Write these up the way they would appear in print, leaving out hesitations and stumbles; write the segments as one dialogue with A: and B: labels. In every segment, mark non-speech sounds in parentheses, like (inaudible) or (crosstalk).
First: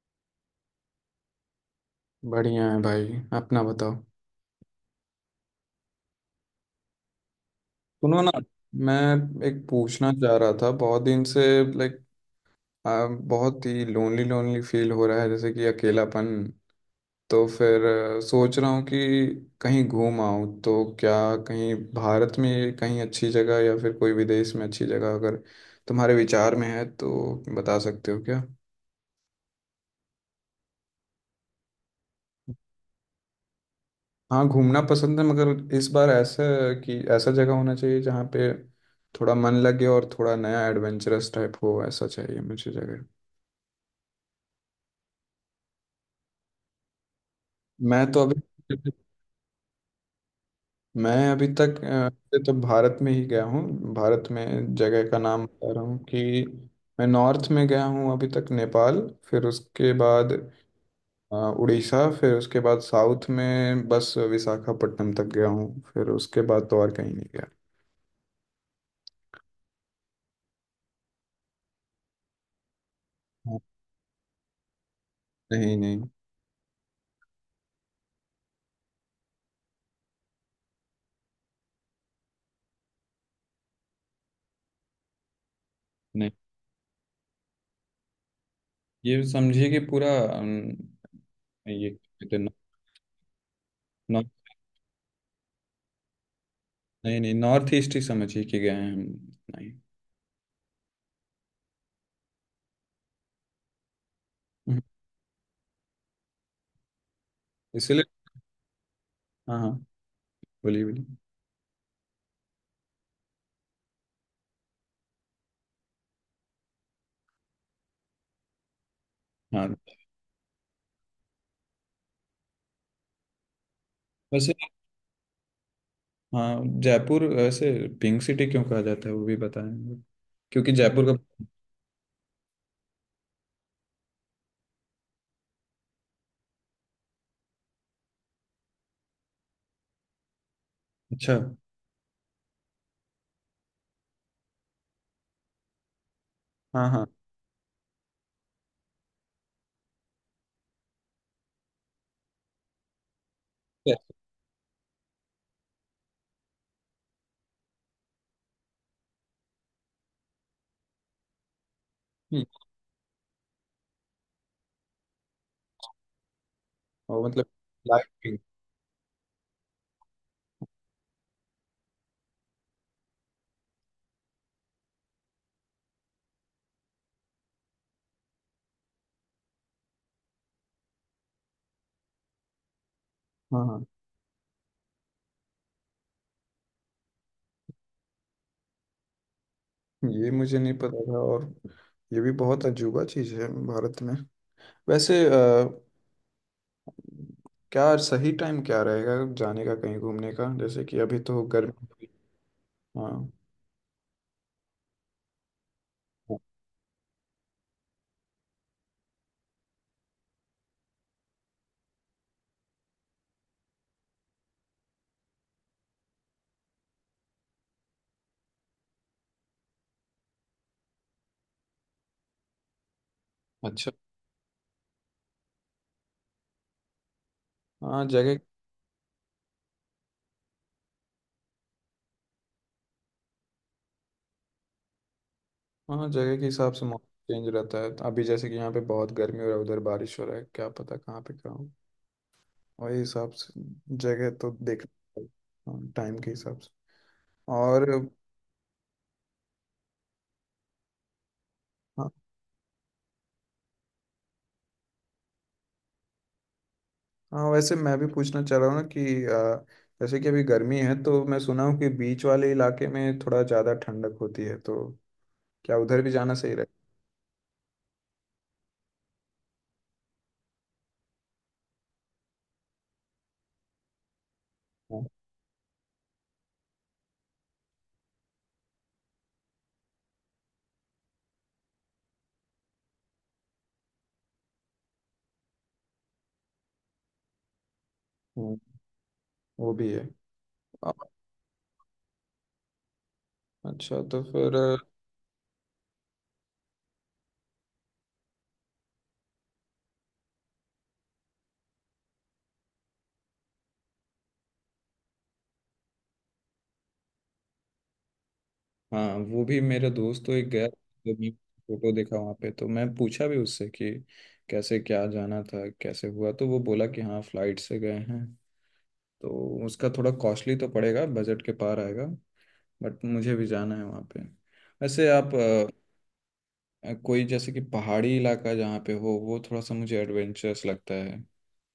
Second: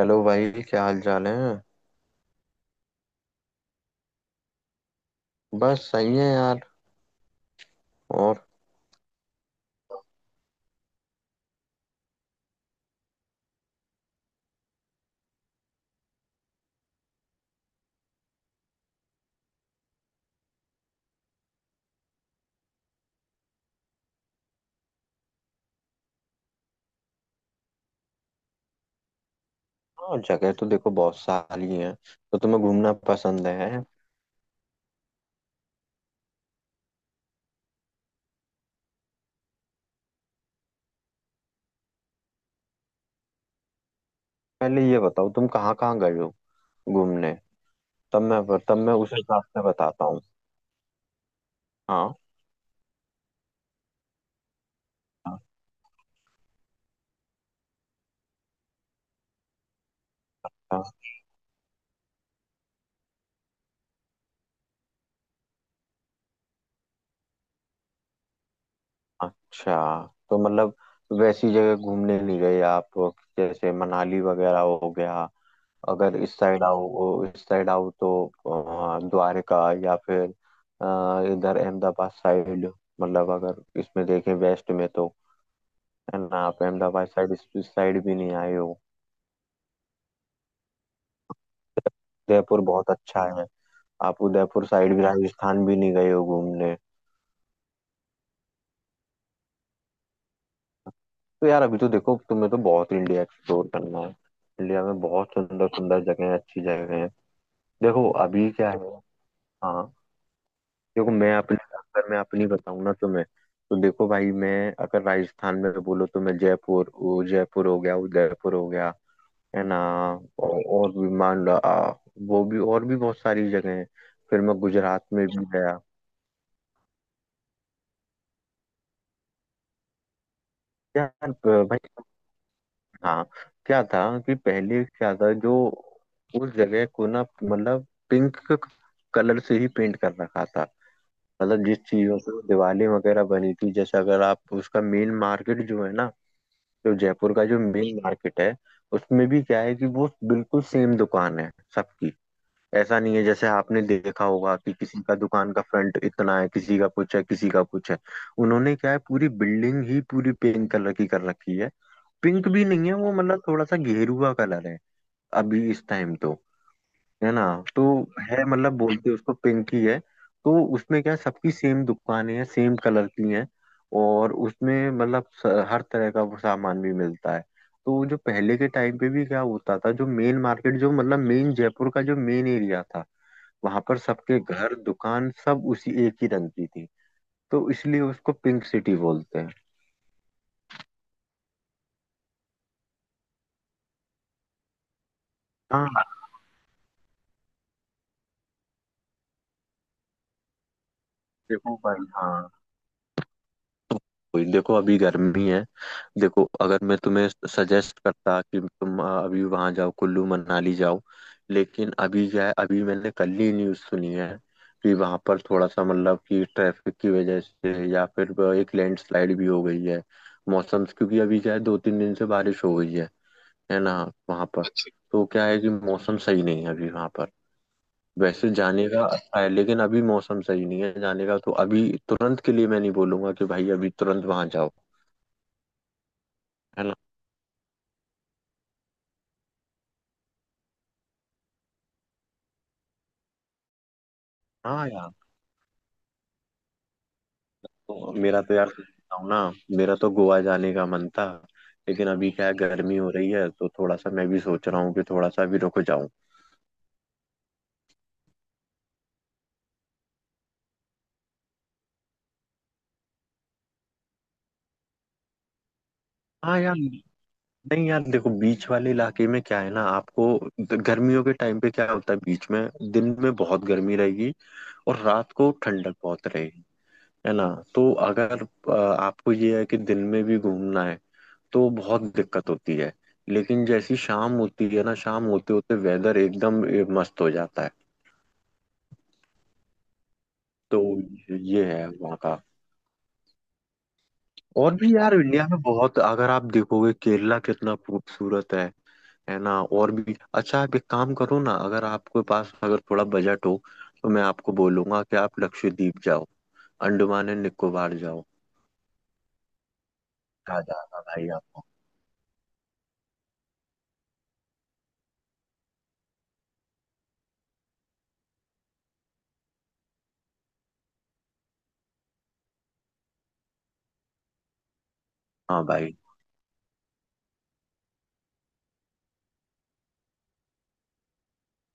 A: Hello भाई, क्या हाल चाल है?
B: बढ़िया है भाई। अपना बताओ।
A: बस सही है यार।
B: सुनो ना।
A: और?
B: मैं एक पूछना चाह रहा था बहुत दिन से। लाइक बहुत ही लोनली लोनली फील हो रहा है, जैसे कि अकेलापन। तो फिर सोच रहा हूँ कि कहीं घूम आऊँ तो क्या, कहीं भारत में कहीं अच्छी जगह या फिर कोई विदेश में अच्छी जगह अगर तुम्हारे विचार में है तो बता सकते हो क्या।
A: हाँ, जगह तो देखो बहुत सारी है। तो तुम्हें घूमना पसंद है?
B: हाँ घूमना पसंद है, मगर इस बार ऐसा है कि ऐसा जगह होना चाहिए जहाँ पे थोड़ा मन लगे और थोड़ा नया एडवेंचरस टाइप हो, ऐसा चाहिए मुझे जगह।
A: पहले ये बताओ तुम कहाँ कहाँ गए हो घूमने।
B: मैं
A: तब
B: तो अभी
A: मैं तब मैं उस हिसाब से बताता हूँ।
B: (laughs) मैं अभी तक
A: हाँ।
B: वैसे तो भारत में ही गया हूँ। भारत में जगह का
A: हाँ।
B: नाम बता रहा हूँ कि मैं नॉर्थ में गया हूँ अभी तक, नेपाल, फिर उसके बाद
A: हाँ।
B: उड़ीसा, फिर उसके बाद साउथ में बस विशाखापट्टनम तक गया हूँ। फिर उसके बाद तो और कहीं नहीं गया।
A: अच्छा। तो मतलब वैसी जगह घूमने नहीं गए आप,
B: हाँ,
A: जैसे मनाली वगैरह हो गया।
B: नहीं नहीं।
A: अगर इस साइड आओ इस साइड आओ तो द्वारका, या फिर इधर अहमदाबाद साइड। मतलब अगर इसमें देखें वेस्ट में तो, है
B: नहीं,
A: ना, आप अहमदाबाद साइड, इस साइड भी नहीं आए हो।
B: ये समझिए कि पूरा अम, ये कहते हैं, नॉ-
A: उदयपुर बहुत अच्छा है। आप
B: नॉ-
A: उदयपुर साइड भी, राजस्थान भी नहीं गए हो घूमने।
B: नहीं नहीं नॉर्थ ईस्ट ही समझिए कि गए हैं हम। नहीं।
A: तो यार अभी तो देखो, तुम्हें तो बहुत इंडिया एक्सप्लोर करना है।
B: हम्म।
A: इंडिया में बहुत सुंदर सुंदर जगह है, अच्छी जगह है।
B: इसलिए।
A: देखो अभी क्या है।
B: हाँ हाँ,
A: हाँ।
B: बोलिए बोलिए।
A: देखो मैं अपने अगर मैं अपनी बताऊँ ना तुम्हें, तो देखो भाई मैं, अगर राजस्थान में बोलो तो मैं, जयपुर हो गया, उदयपुर हो गया, है
B: हाँ
A: ना? और भी मान लो वो भी और भी बहुत सारी जगह हैं। फिर
B: वैसे,
A: मैं गुजरात में भी गया।
B: हाँ जयपुर वैसे पिंक सिटी क्यों कहा जाता है वो भी बताएं, क्योंकि जयपुर
A: यार
B: का।
A: भाई। हाँ, क्या था, कि पहले क्या था जो, उस जगह को ना मतलब पिंक कलर से ही पेंट कर रखा था।
B: अच्छा।
A: मतलब जिस चीजों से वो दिवाली वगैरह बनी थी, जैसे अगर आप उसका मेन मार्केट जो है ना,
B: हाँ
A: जो
B: हाँ।
A: जयपुर का जो मेन मार्केट है, उसमें भी क्या है कि वो बिल्कुल सेम दुकान है सबकी। ऐसा नहीं है जैसे आपने
B: yes।
A: देखा होगा कि किसी का दुकान का फ्रंट इतना है, किसी का कुछ है, किसी का कुछ है। उन्होंने क्या है, पूरी बिल्डिंग ही पूरी पिंक कलर की कर रखी है।
B: हम्म।
A: पिंक भी नहीं है वो, मतलब थोड़ा सा गेरुआ कलर है अभी इस टाइम तो,
B: और
A: है
B: मतलब
A: ना? तो
B: लाइट पिंक।
A: है, मतलब बोलते उसको पिंक ही है। तो उसमें क्या है, सबकी सेम दुकानें हैं, सेम कलर की हैं। और उसमें मतलब हर तरह का वो सामान भी मिलता है। तो जो पहले के टाइम पे भी क्या होता था, जो मेन मार्केट जो मतलब मेन, जयपुर का जो मेन एरिया था,
B: हाँ
A: वहां
B: हाँ।
A: पर सबके घर, दुकान, सब उसी एक ही रंग की थी। तो इसलिए उसको पिंक सिटी बोलते हैं।
B: ये मुझे नहीं पता था। और ये भी बहुत अजूबा चीज़ है भारत में। वैसे
A: हाँ।
B: क्या सही टाइम क्या रहेगा जाने का, कहीं घूमने का, जैसे कि अभी तो
A: देखो
B: गर्मी।
A: भाई। हाँ।
B: हाँ।
A: वही, देखो अभी गर्मी है। देखो अगर मैं तुम्हें सजेस्ट करता कि तुम अभी वहां जाओ, कुल्लू मनाली जाओ, लेकिन अभी क्या है, अभी मैंने कल ही न्यूज़ सुनी है कि वहां पर थोड़ा सा मतलब कि ट्रैफिक की वजह से या फिर एक लैंडस्लाइड भी हो गई है। मौसम, क्योंकि अभी क्या है, 2-3 दिन से बारिश हो गई है
B: अच्छा।
A: ना, वहाँ पर। अच्छा तो क्या है कि मौसम सही नहीं है अभी वहाँ पर,
B: हाँ जगह।
A: वैसे जाने का अच्छा है, लेकिन अभी मौसम सही नहीं है जाने का, तो अभी तुरंत के लिए मैं नहीं बोलूंगा कि भाई अभी तुरंत वहां जाओ,
B: हाँ जगह के हिसाब
A: है
B: से
A: ना?
B: मौसम चेंज रहता है, अभी जैसे कि यहाँ पे बहुत गर्मी हो रहा है, उधर बारिश हो रहा है, क्या पता कहाँ पे क्या हो। वही हिसाब से जगह तो देख,
A: हाँ यार।
B: हाँ, टाइम के हिसाब से। और।
A: तो मेरा तो यार सच बताऊं ना, मेरा तो गोवा जाने का मन था, लेकिन
B: हाँ
A: अभी क्या है, गर्मी हो रही है, तो थोड़ा सा मैं भी सोच रहा हूँ कि थोड़ा सा अभी रुक जाऊं।
B: हाँ। वैसे मैं भी पूछना चाह रहा हूँ ना कि जैसे कि अभी गर्मी है तो मैं सुना हूँ कि बीच वाले इलाके में थोड़ा ज़्यादा ठंडक होती है, तो क्या उधर भी जाना सही
A: हाँ यार।
B: रहेगा।
A: नहीं यार, देखो बीच वाले इलाके में क्या है ना आपको, गर्मियों के टाइम पे क्या होता है बीच में, दिन में बहुत गर्मी रहेगी और
B: हाँ।
A: रात को ठंडक बहुत रहेगी, है ना? तो अगर आपको ये है कि दिन में भी घूमना है, तो बहुत दिक्कत होती है। लेकिन जैसी शाम होती है ना, शाम होते होते वेदर एकदम मस्त हो जाता है।
B: हम्म, वो भी है।
A: तो
B: अ,
A: ये है वहाँ का।
B: अच्छा तो फिर।
A: और भी यार इंडिया में बहुत, अगर आप देखोगे केरला कितना खूबसूरत है ना? और भी अच्छा, आप एक काम करो ना, अगर आपके पास अगर थोड़ा बजट हो, तो मैं आपको बोलूंगा कि आप लक्षद्वीप जाओ, अंडमान एंड निकोबार जाओ।
B: हाँ वो भी, मेरा दोस्त तो एक
A: क्या
B: गया
A: जाएगा
B: तो
A: भाई
B: मैं
A: आपको।
B: फोटो देखा वहाँ पे, तो मैं पूछा भी उससे कि कैसे क्या जाना था कैसे हुआ, तो वो बोला कि हाँ फ्लाइट से गए हैं। तो उसका थोड़ा कॉस्टली तो पड़ेगा, बजट के पार आएगा, बट मुझे भी जाना है वहाँ पे। वैसे आप
A: हाँ भाई।
B: कोई जैसे कि पहाड़ी इलाका जहाँ पे हो वो थोड़ा सा मुझे एडवेंचरस लगता है,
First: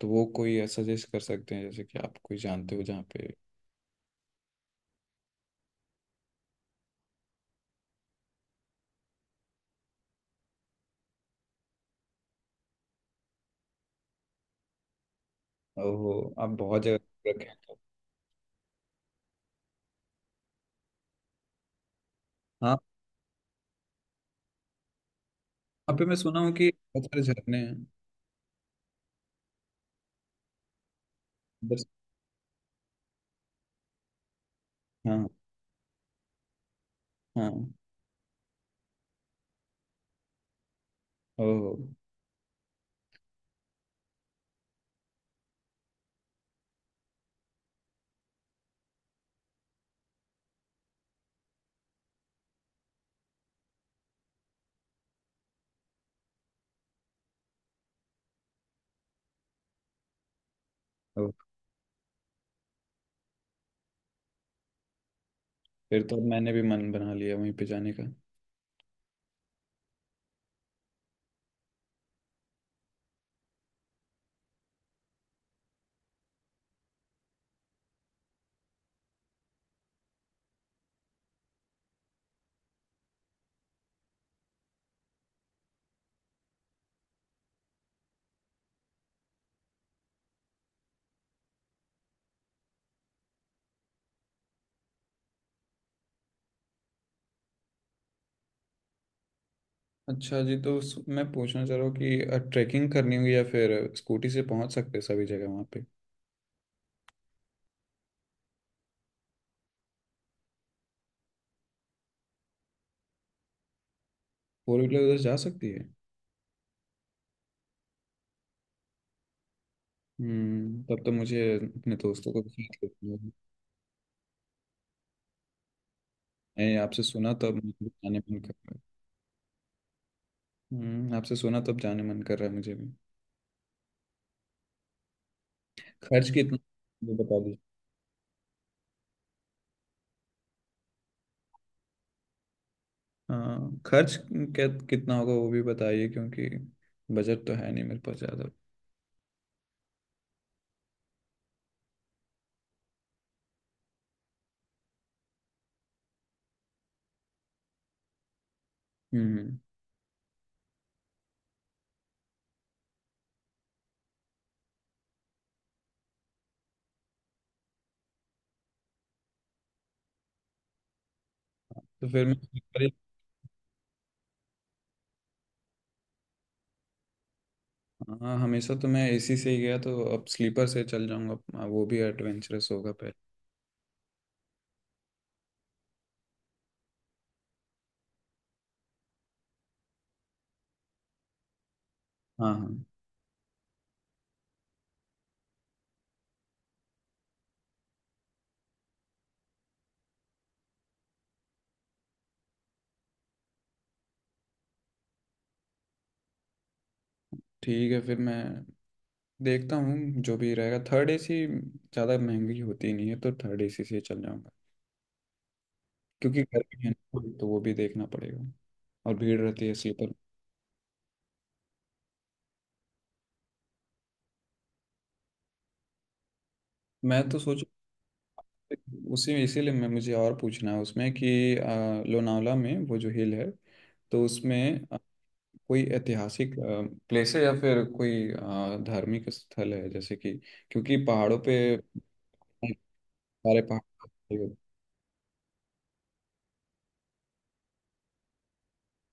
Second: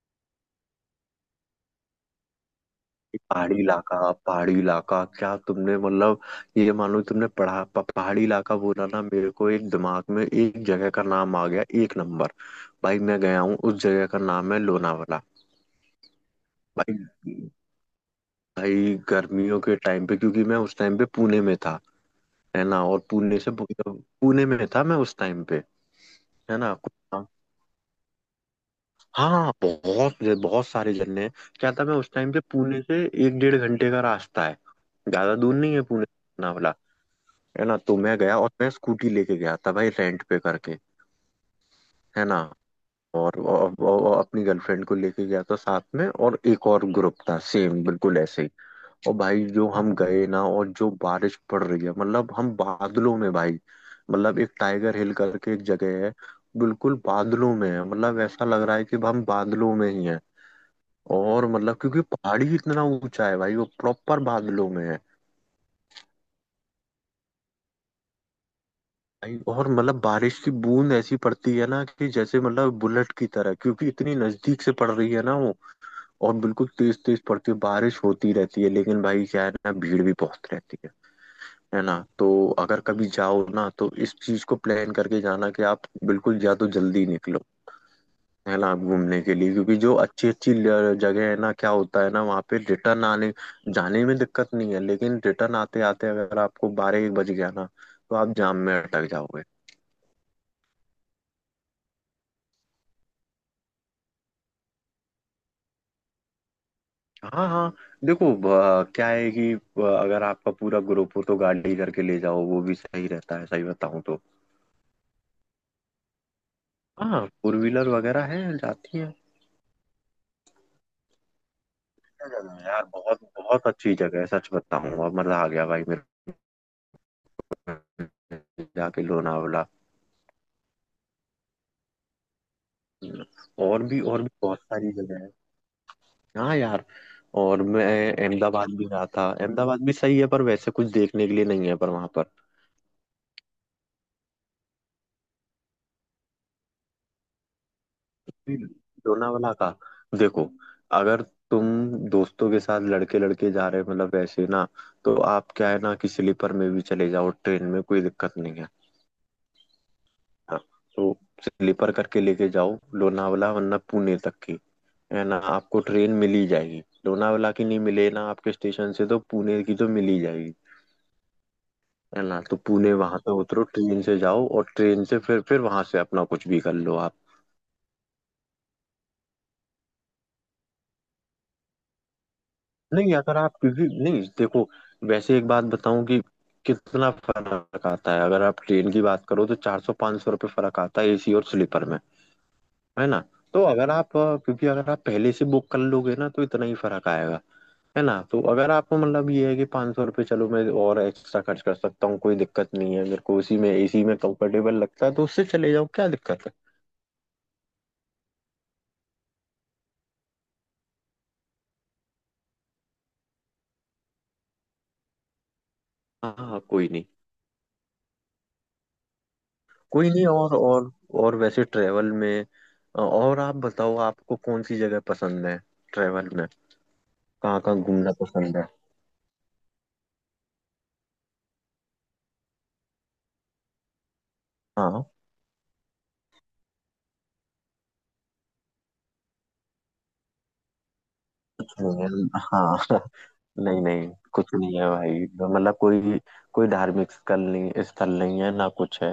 B: तो वो कोई सजेस्ट कर सकते हैं, जैसे कि आप कोई जानते हो जहाँ पे
A: पहाड़ी इलाका, पहाड़ी इलाका क्या तुमने मतलब, ये मानो तुमने पढ़ा पहाड़ी इलाका बोला ना, मेरे को एक दिमाग में एक जगह का नाम आ गया, एक नंबर। भाई मैं गया हूँ, उस जगह का नाम है लोनावाला,
B: हो, आप बहुत
A: भाई।
B: जगह रखे हैं।
A: भाई गर्मियों के टाइम पे, क्योंकि मैं उस टाइम पे पुणे में था, है
B: हाँ
A: ना? और पुणे में था मैं उस टाइम पे,
B: वहाँ पे मैं सुना हूँ
A: है
B: कि
A: ना?
B: बहुत सारे झरने
A: हाँ, बहुत बहुत सारे झरने हैं। क्या
B: हैं।
A: था, मैं उस टाइम पे, पुणे से 1-1.5 घंटे का रास्ता है,
B: हाँ
A: ज्यादा दूर नहीं है पुणे से लोनावला,
B: हाँ।
A: है ना? तो मैं गया और मैं स्कूटी लेके गया था भाई, रेंट पे करके,
B: ओह।
A: है ना? और अपनी गर्लफ्रेंड को लेके गया था साथ में, और एक और ग्रुप था सेम बिल्कुल ऐसे ही। और भाई जो हम गए ना, और जो बारिश पड़ रही है, मतलब हम बादलों में भाई, मतलब एक टाइगर हिल करके एक जगह है, बिल्कुल बादलों में है, मतलब ऐसा लग रहा है कि हम बादलों में ही हैं।
B: ओह,
A: और मतलब क्योंकि पहाड़ी इतना ऊंचा है भाई, वो प्रॉपर बादलों में है।
B: फिर तो अब मैंने भी मन बना लिया वहीं पे जाने का।
A: भाई और मतलब बारिश की बूंद ऐसी पड़ती है ना कि जैसे मतलब बुलेट की तरह, क्योंकि इतनी नजदीक से पड़ रही है ना वो। और बिल्कुल तेज तेज पड़ती है, बारिश होती रहती है, लेकिन भाई क्या है ना, भीड़ भी बहुत रहती है ना? तो अगर कभी जाओ ना, तो इस चीज को प्लान करके जाना कि आप बिल्कुल या तो जल्दी निकलो, है ना, घूमने के लिए, क्योंकि जो अच्छी अच्छी जगह है ना, क्या होता है ना, वहाँ पे रिटर्न आने जाने में दिक्कत नहीं है, लेकिन रिटर्न आते आते अगर आपको 12-1 बज गया ना, तो आप जाम में अटक जाओगे।
B: अच्छा जी, तो स- मैं पूछना चाह रहा हूँ कि ट्रैकिंग करनी होगी या फिर स्कूटी से पहुंच सकते हैं सभी जगह वहाँ पे।
A: हाँ हाँ। देखो क्या है कि अगर आपका पूरा ग्रुप हो तो गाड़ी करके ले जाओ, वो भी सही रहता है, सही बताऊँ तो।
B: फोर व्हीलर उधर जा सकती है।
A: हाँ, फोर व्हीलर वगैरह है, जाती है।
B: हम्म, तब तो मुझे अपने
A: क्या
B: दोस्तों को भी
A: जगह है
B: साथ
A: यार,
B: लेना
A: बहुत
B: होगा।
A: बहुत अच्छी जगह है, सच बताऊँ अब मजा आ गया भाई मेरे
B: नहीं, आपसे सुना तब मुझे भी जाने मन कर
A: को
B: रहा
A: जाके लोनावला।
B: है। हम्म, आपसे सुना तब जाने मन कर रहा है मुझे भी।
A: और भी बहुत सारी जगह है।
B: खर्च
A: हाँ
B: कितना
A: यार।
B: वो बता दीजिए।
A: और मैं अहमदाबाद भी रहा था, अहमदाबाद भी सही है, पर वैसे कुछ देखने के लिए नहीं है, पर वहां पर,
B: हाँ खर्च कितना होगा वो भी बताइए, क्योंकि बजट तो है नहीं मेरे पास ज़्यादा।
A: लोनावला का, देखो, अगर तुम दोस्तों के साथ लड़के लड़के जा रहे हो, मतलब वैसे ना, तो आप, क्या है ना, कि स्लीपर में भी चले जाओ, ट्रेन में कोई दिक्कत नहीं है,
B: हम्म,
A: हाँ। तो स्लीपर करके लेके जाओ लोनावला, वरना पुणे तक की, है ना, आपको ट्रेन मिल ही जाएगी, लोनावला की नहीं मिले ना आपके स्टेशन से, तो पुणे की तो मिल ही जाएगी,
B: तो
A: है
B: फिर
A: ना? तो
B: मैं।
A: पुणे वहां पे उतरो ट्रेन से, जाओ, और ट्रेन से फिर वहां से अपना कुछ भी कर लो आप।
B: हाँ हमेशा तो मैं एसी से ही गया, तो अब स्लीपर से चल जाऊंगा, हाँ, वो भी एडवेंचरस होगा पहले।
A: नहीं अगर आप, क्योंकि नहीं, देखो वैसे एक बात बताऊं कि कितना फर्क आता है, अगर आप ट्रेन की बात करो तो 400-500 रुपये फर्क आता है एसी और स्लीपर में,
B: हाँ हाँ।
A: है ना? तो अगर आप क्योंकि अगर आप पहले से बुक कर लोगे ना, तो इतना ही फर्क आएगा, है ना? तो अगर आपको मतलब ये है कि 500 रुपये चलो मैं और एक्स्ट्रा खर्च कर सकता हूँ, कोई दिक्कत नहीं है मेरे को, उसी में, एसी में कंफर्टेबल लगता है तो उससे चले जाओ, क्या दिक्कत है।
B: ठीक है, फिर मैं देखता हूँ जो भी रहेगा, थर्ड एसी ज़्यादा महंगी होती नहीं है तो थर्ड एसी से ही चल जाऊंगा,
A: हाँ
B: क्योंकि
A: हाँ,
B: गर्मी
A: कोई
B: है
A: नहीं।
B: ना, तो वो भी देखना पड़ेगा। और भीड़ रहती है
A: कोई
B: स्लीपर।
A: नहीं। और और वैसे ट्रेवल में, और आप बताओ आपको कौन सी जगह पसंद है, ट्रेवल में
B: मैं तो
A: कहाँ
B: सोच,
A: कहाँ घूमना पसंद है।
B: उसी इसीलिए मैं मुझे और पूछना है उसमें कि लोनावला में वो जो हिल है तो उसमें
A: हाँ
B: कोई ऐतिहासिक प्लेस है या फिर कोई धार्मिक स्थल है, जैसे कि क्योंकि पहाड़ों पे
A: कुछ नहीं है हाँ
B: सारे
A: (laughs) नहीं
B: पहाड़।
A: नहीं। कुछ नहीं है भाई, मतलब कोई कोई धार्मिक स्थल नहीं है ना कुछ है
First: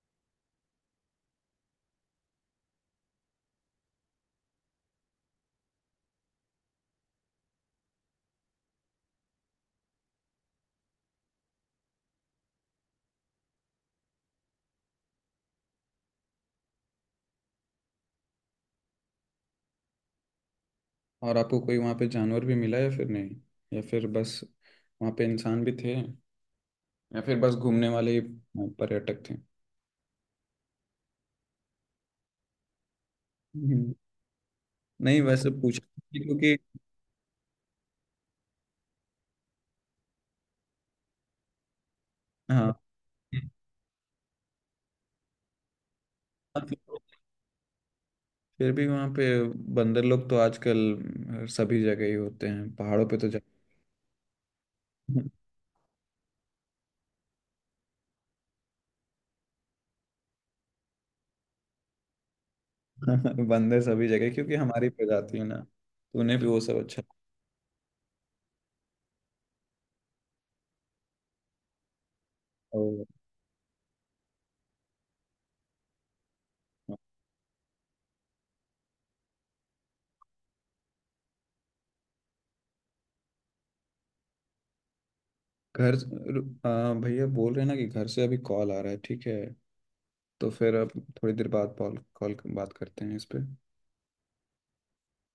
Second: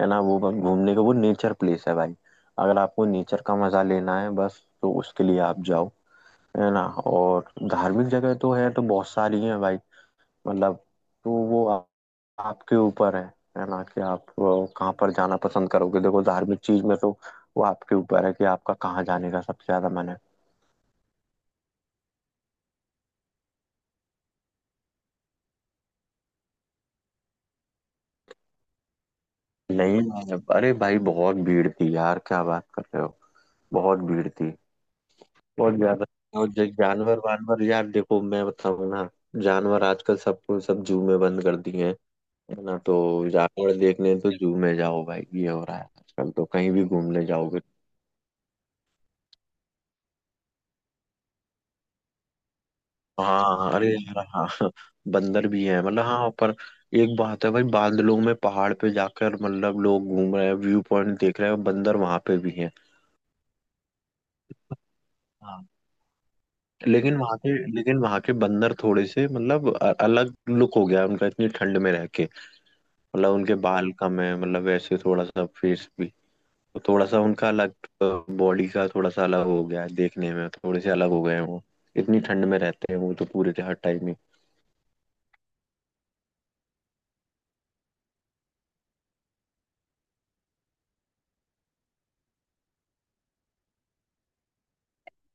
A: है ना? वो बस घूमने का, वो नेचर प्लेस है भाई। अगर आपको नेचर का मजा लेना है, बस तो उसके लिए आप जाओ, है ना? और धार्मिक जगह तो है, तो बहुत सारी है भाई, मतलब, तो वो आपके ऊपर है ना, कि आप वो कहाँ पर जाना पसंद करोगे, देखो, धार्मिक चीज में तो, वो आपके ऊपर है कि आपका कहाँ जाने का सबसे ज्यादा मन है।
B: और आपको कोई वहाँ पे जानवर भी मिला या फिर नहीं, या फिर बस वहाँ पे इंसान भी थे, या फिर बस घूमने वाले ही पर्यटक थे।
A: नहीं मैंने, अरे भाई बहुत भीड़ थी यार, क्या बात कर रहे हो,
B: हम्म,
A: बहुत भीड़ थी,
B: नहीं वैसे
A: बहुत
B: पूछा
A: ज्यादा। और
B: क्योंकि।
A: जो जानवर वानवर यार, देखो मैं बताऊँ ना, जानवर आजकल सबको, सब जू में बंद कर दिए हैं, है
B: हाँ,
A: ना? तो जानवर देखने तो जू में जाओ भाई, ये हो रहा है आजकल, तो कहीं भी घूमने जाओगे।
B: फिर भी वहाँ पे बंदर लोग तो आजकल सभी जगह ही होते हैं, पहाड़ों पे तो जा
A: हाँ अरे यार हाँ। बंदर भी है मतलब, हाँ, पर एक बात है भाई, बादलों में पहाड़ पे जाकर मतलब लोग घूम रहे हैं व्यू पॉइंट देख रहे हैं, बंदर वहां पे भी है।
B: (laughs) बंदर सभी जगह, क्योंकि हमारी प्रजाति है ना,
A: हाँ।
B: तो उन्हें भी वो सब अच्छा।
A: लेकिन वहां के बंदर थोड़े से मतलब अलग लुक हो गया है उनका, इतनी ठंड में रह के,
B: ओ,
A: मतलब उनके बाल कम है, मतलब वैसे थोड़ा सा फेस भी, तो थोड़ा सा उनका अलग, बॉडी का थोड़ा सा अलग हो गया है, देखने में थोड़े से अलग हो गए हैं वो, इतनी ठंड में रहते हैं वो तो पूरे हर टाइम।
B: घर, आ, भैया बोल रहे हैं ना कि घर से अभी कॉल आ रहा है, ठीक है तो फिर अब थोड़ी देर बाद कॉल कॉल बात करते हैं इस पे।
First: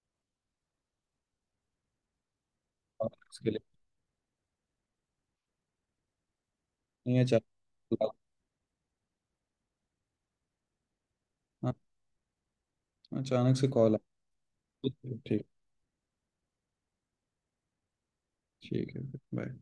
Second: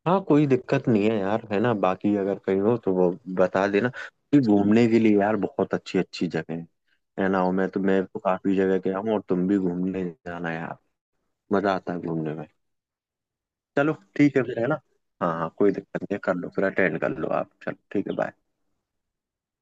A: हाँ कोई दिक्कत नहीं है यार, है ना? बाकी अगर कहीं हो तो
B: और
A: वो
B: इसके लिए,
A: बता देना, कि घूमने के लिए यार बहुत अच्छी अच्छी जगह है
B: नहीं
A: है
B: अचानक,
A: ना? और मैं तो काफी जगह गया हूँ, और तुम भी घूमने जाना यार,
B: हाँ,
A: मजा आता है घूमने में।
B: अचानक से
A: चलो
B: कॉल आ।
A: ठीक है फिर, है ना? हाँ
B: ठीक।
A: हाँ कोई दिक्कत नहीं है, कर लो फिर, अटेंड कर लो आप, चलो ठीक है bye।
B: ठीक है। बाय।